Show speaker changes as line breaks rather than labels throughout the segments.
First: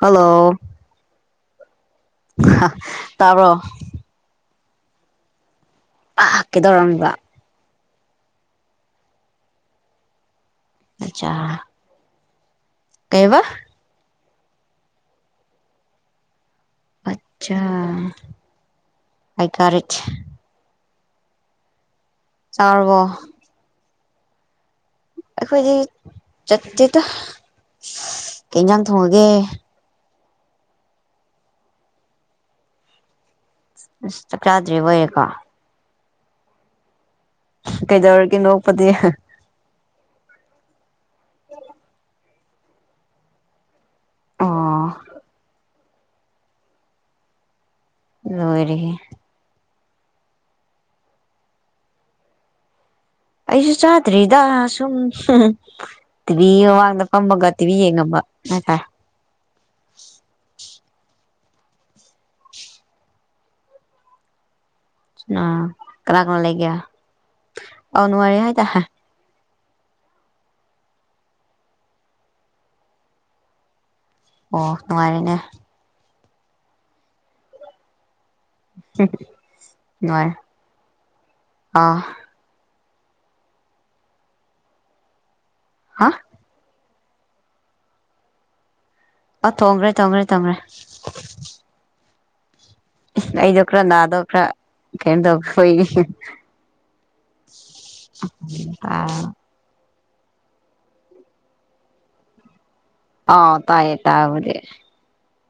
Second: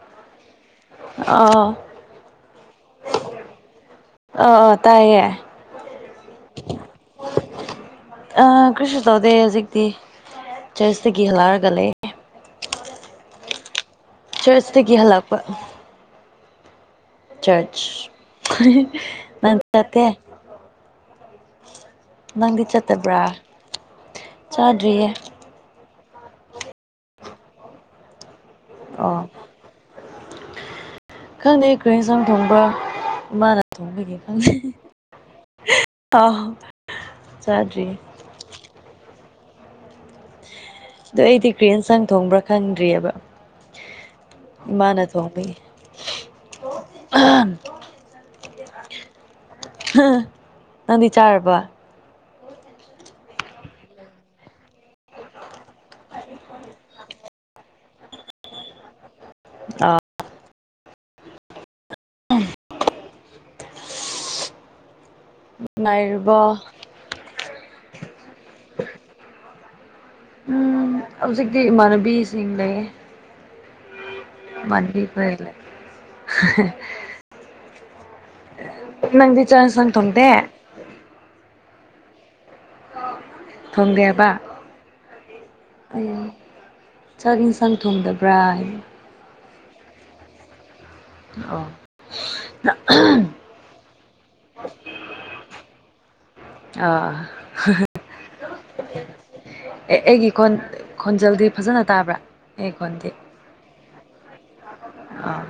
hello
ꯑꯥ
ꯇꯥꯔꯣ
ꯑꯥ ꯑꯥ ꯇꯥꯏꯌꯦꯦ
ꯍꯥ ꯀꯦꯗꯧꯔꯝꯕ꯭ꯔ
ꯑ ꯈ꯭ꯔꯤ ꯇꯧꯗꯦ ꯍꯧꯖꯤꯛꯇꯤ ꯆꯔꯆꯇꯒꯤ
ꯑꯆꯥ
ꯍꯜꯂꯛꯑꯔꯒ ꯂꯩ
ꯀꯩꯕ
ꯆꯔꯆꯇꯗꯒꯤ ꯍꯂꯛꯄ
ꯑꯆꯥ
ꯆꯔꯆ ꯅ
ꯑꯥꯏ ꯒꯣꯠ ꯏꯠ
ꯅꯪꯗꯤ
ꯆꯥꯔꯕꯣ
ꯆꯠꯇꯕ꯭ꯔꯥ ꯆꯥ
ꯑꯩꯈꯣꯏꯗꯤ ꯆꯠꯇꯦꯠꯇ ꯀ ꯏꯟꯖꯥꯡ
ꯑꯣ
ꯊꯣꯡꯉꯒꯦ
ꯈꯪꯗꯦ ꯑꯩꯈꯣꯏ ꯌꯦꯟꯁꯥꯡ ꯊꯣꯡꯕ꯭ꯔ ꯃꯥꯅ ꯊꯣꯡꯕꯒꯤꯦ
ꯑꯁ ꯆꯥꯛ
ꯈꯪꯗꯦ
ꯆꯥꯗ꯭ꯔꯤꯕ ꯑꯣꯏꯔꯦꯀꯣ
ꯑꯣ
ꯀꯩꯗꯧꯔꯒꯤ ꯅꯣꯛꯄꯗꯤ
ꯑꯣ ꯑꯩꯗꯤ ꯀ꯭ꯔꯦꯟ ꯁꯪ ꯊꯣꯡꯕ꯭ꯔꯥ ꯈꯪꯗ꯭ꯔꯤꯑꯕ
ꯑꯣ
ꯃꯥꯅꯦ ꯊꯣ
ꯑꯗꯨ ꯑꯣꯏꯔꯤ
ꯅꯗꯤ ꯆꯥꯔꯔꯕ
ꯑꯩꯁꯨ ꯆꯥꯗ꯭ꯔꯤꯗ ꯁꯨꯝ ꯇꯤꯚꯤ ꯃꯃꯥꯡꯗ ꯐꯝꯃꯒ ꯇꯤꯚꯤ ꯌꯦꯡꯉꯝꯃꯒ ꯎ
ꯑꯥ ꯎ
ꯑ ꯀꯅꯥ
ꯅꯨꯡꯉꯥꯏꯔꯤꯕꯣ
ꯀꯅꯥ ꯂꯩꯒꯦ ꯑꯥꯎꯅꯉꯔ ꯍꯥꯏ ꯇ
ꯎꯝ ꯍꯧꯖꯤꯛꯇꯤ ꯏꯃꯥꯟꯅꯕꯤꯁꯤꯡ ꯂꯩ
ꯑꯣ
ꯃꯟꯤ ꯐ
ꯅꯨꯡꯉꯥꯏꯔꯦꯅꯦ
ꯂꯩꯦ ꯆꯥꯛ ꯌꯦꯟꯁꯥꯡ
ꯅꯨꯡꯥꯏ
ꯊꯣꯡꯗꯦ
ꯑ
ꯊꯣꯡꯗꯦꯕ
ꯍꯥ
ꯎꯝ ꯆꯥꯛ ꯌꯦꯟꯁꯥꯡ ꯊꯣꯡꯗꯕ꯭ꯔꯥ ꯍꯥꯏ
ꯑ ꯇꯣꯡ꯭ꯔꯦ ꯇꯣꯡ꯭ꯔꯦ ꯇꯣꯡ꯭ꯔꯦ
ꯑ
ꯑꯩꯗꯀ꯭ꯔ ꯅꯗꯈ꯭ꯔ ꯀꯗꯣꯏ
ꯑꯥ
ꯑꯥ
ꯑꯦ ꯑꯩꯒꯤꯣꯟ ꯈꯣꯟꯖꯦꯜꯗꯤ ꯐꯖꯅ ꯇꯥꯕ꯭ꯔꯥ ꯑꯩ ꯈꯣꯟꯗꯤ
ꯑꯥꯎ ꯇꯥꯏ ꯇꯥꯎꯗꯦ
ꯑꯥ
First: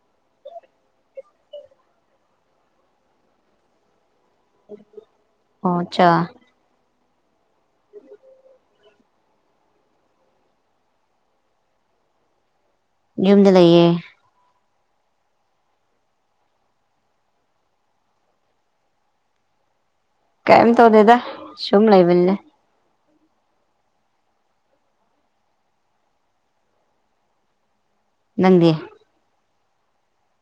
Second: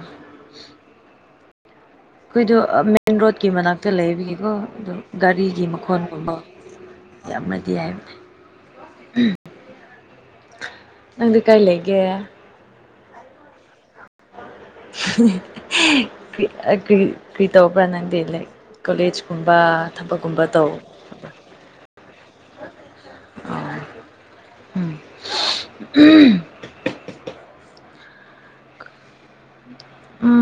ꯑꯩꯈꯣꯏꯗꯣ ꯃꯦꯟ ꯔꯣꯗꯀꯤ ꯃꯅꯥꯛꯇ ꯂꯩꯕꯤꯒꯤ ꯑꯗꯨꯒ ꯑꯗꯨ ꯒꯥꯔꯤꯒꯤ
ꯑꯣ ꯑꯠꯆꯥ
ꯃꯈꯣꯟꯒꯨꯝꯕ ꯌꯥꯝꯅꯗꯤ ꯍꯥꯏꯕꯅꯦ ꯅꯪꯗꯤ ꯀꯥꯏ ꯂꯩꯒꯦ
ꯌꯨꯝꯨꯝꯗ ꯂꯩꯌꯦ
ꯀꯔꯤ ꯀ꯭ꯔꯤꯇ ꯑꯣꯄ꯭ꯔꯅꯗꯤ ꯂꯩ ꯀꯣꯂꯦꯖꯀꯨꯝꯕ
ꯀꯝ ꯇꯧ ꯗꯦꯗꯥ ꯁꯨꯃ ꯂꯩꯕꯦ
ꯑ ꯎ
ꯅꯗꯤ
ꯎ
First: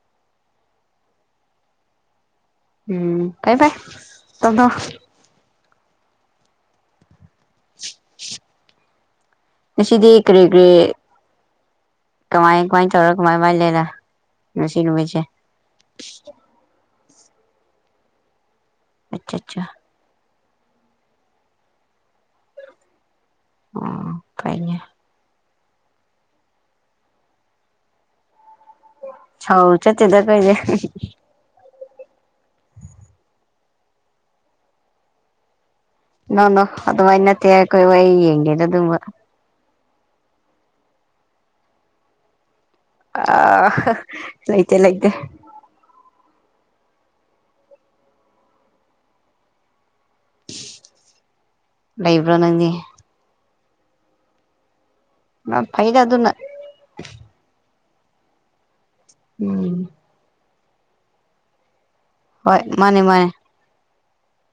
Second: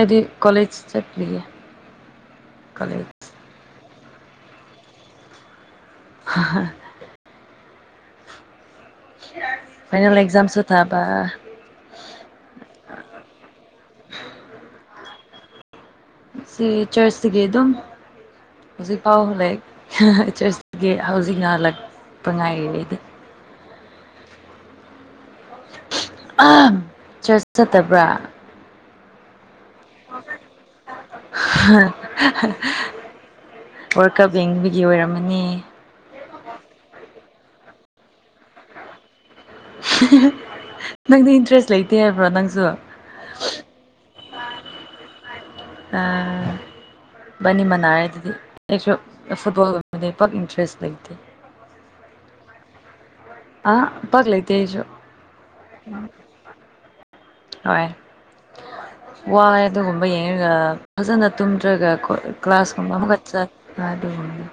ꯑꯗꯨꯗꯤ ꯀꯂꯦꯖ ꯆꯠ ꯂꯩꯦ
ꯎꯝ ꯀꯥꯏ ꯐꯥꯏ ꯇꯗꯣ
ꯍꯥ
ꯅ ꯁꯤꯗꯤ
ꯐꯥꯏꯅꯦꯜ
ꯀꯔꯦ
ꯑꯦꯛꯖꯥꯝꯁꯨ
ꯀꯦ
ꯊꯥꯕ
ꯀꯃꯥꯏ ꯀꯃꯥꯏ ꯇꯧꯔ ꯀꯃꯥꯏ ꯀꯃꯥꯏꯅ ꯂꯩꯔ ꯉꯁꯤ ꯅꯨꯃꯤꯠꯁꯦ
ꯁꯤ ꯆꯔꯆꯁꯤꯒꯤ ꯑꯗꯨꯝ ꯍꯧꯖꯤꯛꯐꯥꯎ
ꯑꯠꯆꯥ
ꯂ
ꯑꯠꯆꯥ
ꯆꯔꯆ ꯍꯧꯖꯤꯛ ꯉꯜꯂꯛꯄ ꯉꯥꯏꯔꯤꯩꯗꯤ
ꯑꯣ ꯀꯩꯅꯦ
ꯑ ꯆꯠ ꯆꯠꯇꯕ꯭ꯔꯥ
ꯍꯥꯎ ꯆꯠꯇꯗ ꯀꯩꯗ
ꯋꯥꯔꯀ ꯦꯡꯒꯤ ꯑꯣꯏꯔꯝꯃꯅꯤ
ꯅꯣꯅꯣ ꯑꯗꯨꯃꯥꯏ ꯅꯠꯇꯦ ꯑꯩꯈꯣꯏ ꯋꯥ ꯌꯦꯡꯒꯦꯗ ꯑꯗꯨꯕ
ꯅꯪꯗꯤ ꯏꯟꯇꯔꯦꯁ ꯂꯩꯇꯦ ꯍꯥꯏꯕ꯭ꯔꯣ ꯅꯪꯁꯨ
ꯑ ꯂꯩꯇꯦ ꯂꯩꯒꯦ
ꯕꯅꯤ ꯃꯅꯥꯔꯗꯨꯗꯤ ꯑꯩꯁꯨ ꯐꯨꯠꯕꯣꯜ ꯑꯣꯏ ꯃꯦ ꯄ ꯏꯟꯇꯔꯦꯁ ꯂꯩꯇ
ꯂꯩꯕ꯭ꯔꯣ ꯅꯪꯗꯤ
ꯑꯥ ꯄꯒ ꯂꯩꯇꯁꯨ
ꯐꯩꯗ ꯑꯗꯨꯅ
ꯍꯣꯏ ꯋꯥꯏ
ꯎꯝ
ꯑꯗꯨꯒꯨꯝꯕ ꯌꯦꯡꯉꯒ ꯐꯖꯅ ꯇꯨꯝꯗ꯭ꯔꯒ
ꯍꯣꯏ
ꯀ꯭ꯂꯥꯁꯀꯨꯝꯕ
ꯃꯥꯅꯦ
ꯑꯃꯈꯛ
ꯃꯥꯅꯦ
ꯆꯠ ꯥꯔꯗꯒꯅꯤ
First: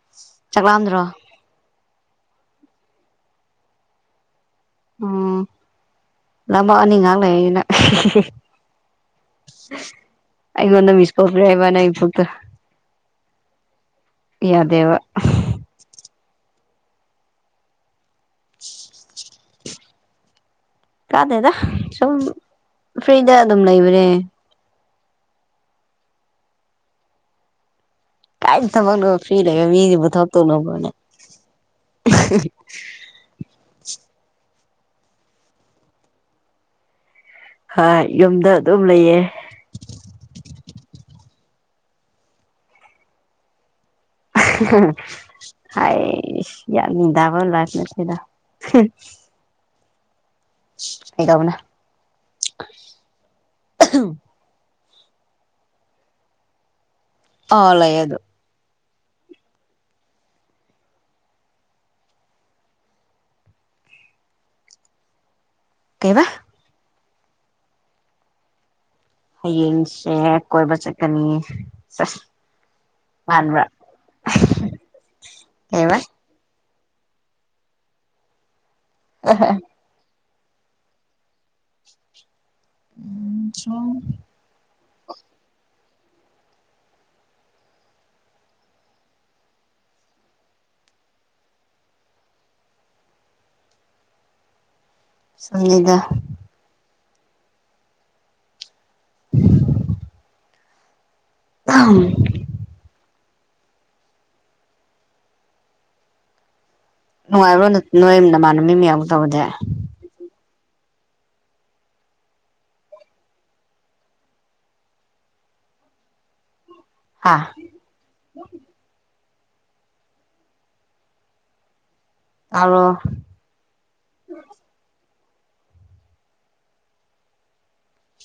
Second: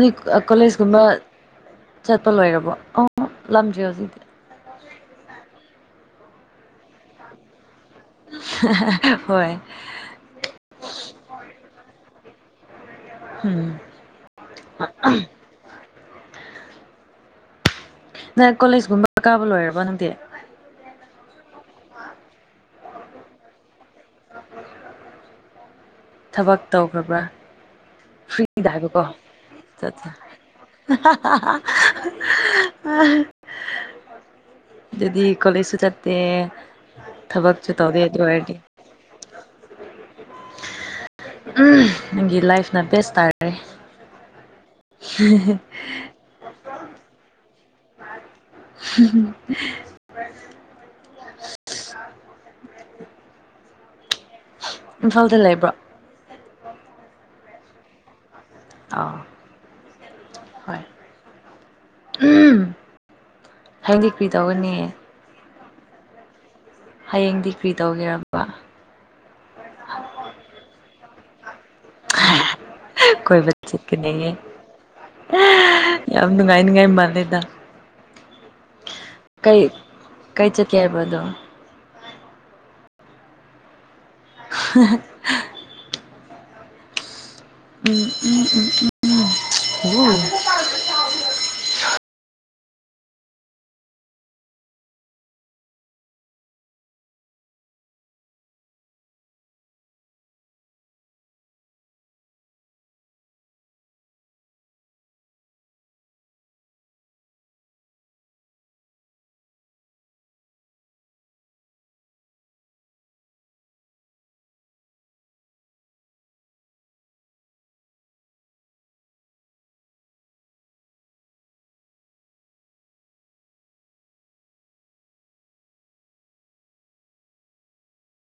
ꯗꯤ ꯀꯣꯂꯦꯖꯀꯨꯝꯕ
ꯆꯥꯛꯂꯥꯝꯗ꯭ꯔꯣ
ꯆꯠꯄꯣ ꯂꯣꯏꯔꯔꯕ ꯑ ꯂꯝ ꯣꯖꯤ
ꯂꯃꯅꯤ ꯉꯥꯡ ꯂꯩꯅ
ꯍꯣꯏ
ꯑꯩꯒꯣꯟꯅ ꯃꯤꯁ ꯀꯣ꯭ꯔꯕꯅꯦ ꯁꯠꯇ
ꯍꯝ
ꯌꯥꯗꯦꯕ
ꯅꯪ ꯀꯣꯂꯦꯖꯀꯨꯝꯕ ꯀꯥꯕ ꯂꯣꯏꯔꯕꯣ ꯅꯪꯗꯤ
ꯀꯥꯗꯦꯗ ꯁ ꯐꯔꯤꯗ ꯑꯗꯨꯝ ꯂꯩꯕ ꯔꯦ
ꯊꯕꯛ ꯇꯧꯈꯕ꯭ꯔꯥ ꯐꯔꯤ
ꯀꯥꯏ
ꯊꯕ ꯀꯣ
ꯊꯕꯛꯅꯣ ꯐ꯭ꯔꯤ ꯂꯩꯕ ꯃꯤꯁꯤꯕꯨ ꯊꯕꯛ ꯇꯧꯅꯕ꯭ꯔꯣꯅꯦ
ꯑꯗꯨꯗꯤ ꯀꯣꯂꯦꯖꯁꯨ ꯆꯠꯇꯦ ꯊꯕꯛꯁꯨ ꯇꯧꯗ
ꯍꯣꯏ
ꯑꯗꯨ
ꯌꯨꯝꯗ
ꯑꯣꯏꯗꯤ
ꯑꯗꯨꯝ ꯂꯩꯌꯦ
ꯅꯪꯒꯤ ꯂꯥꯏꯐꯅ ꯕꯦꯁ ꯇꯥꯔꯔꯦ
ꯍꯥꯏꯁ ꯌꯥꯅꯤꯗꯥꯕꯂ ꯃꯆꯗ
ꯑ
ꯍꯒꯕꯨꯅ
ꯏꯝꯐꯥꯜꯗ ꯂꯩꯕ꯭ꯔꯥ
ꯑ ꯂꯩꯦ ꯑꯗꯨ
ꯑ ꯍꯣꯏ ꯍꯗꯤ ꯀ꯭ꯔꯤ ꯇꯧꯒꯅꯤ
ꯀꯩꯕꯥ
ꯍꯌꯦꯡꯗꯤ ꯀ꯭ꯔꯤ ꯇꯧꯒꯦꯔꯕ
ꯍꯌꯦꯡꯁꯦ ꯀꯣꯏꯕ ꯆꯠꯀꯅꯤ ꯆꯁ
ꯀꯣꯏ
ꯃꯥꯟꯕ꯭ꯔꯥ
ꯆꯀꯤ ꯅ
ꯀꯩꯕ
ꯌꯥꯝ ꯅꯨꯡꯉꯥꯏ ꯅꯤꯡꯉ ꯃꯔꯂꯦꯗ
ꯎ
ꯀꯩ ꯆ ꯀ ꯍꯥꯏꯕꯗꯨꯣ
ꯎꯝ ꯆꯣ
[unintelligible] ꯎꯝ ꯎꯝ ꯎꯝ ꯎꯝ ꯎ ꯎ
ꯁꯪꯕꯤꯗꯥ ꯎ ꯑꯥꯡ ꯅꯨꯡꯉꯥꯏꯕ꯭ꯔꯣ ꯅꯣꯏ ꯅꯃꯥꯟꯅꯕ ꯃꯤ ꯃꯌꯥꯝ ꯇꯧꯕꯁꯦ ꯑꯥ ꯑꯔꯣ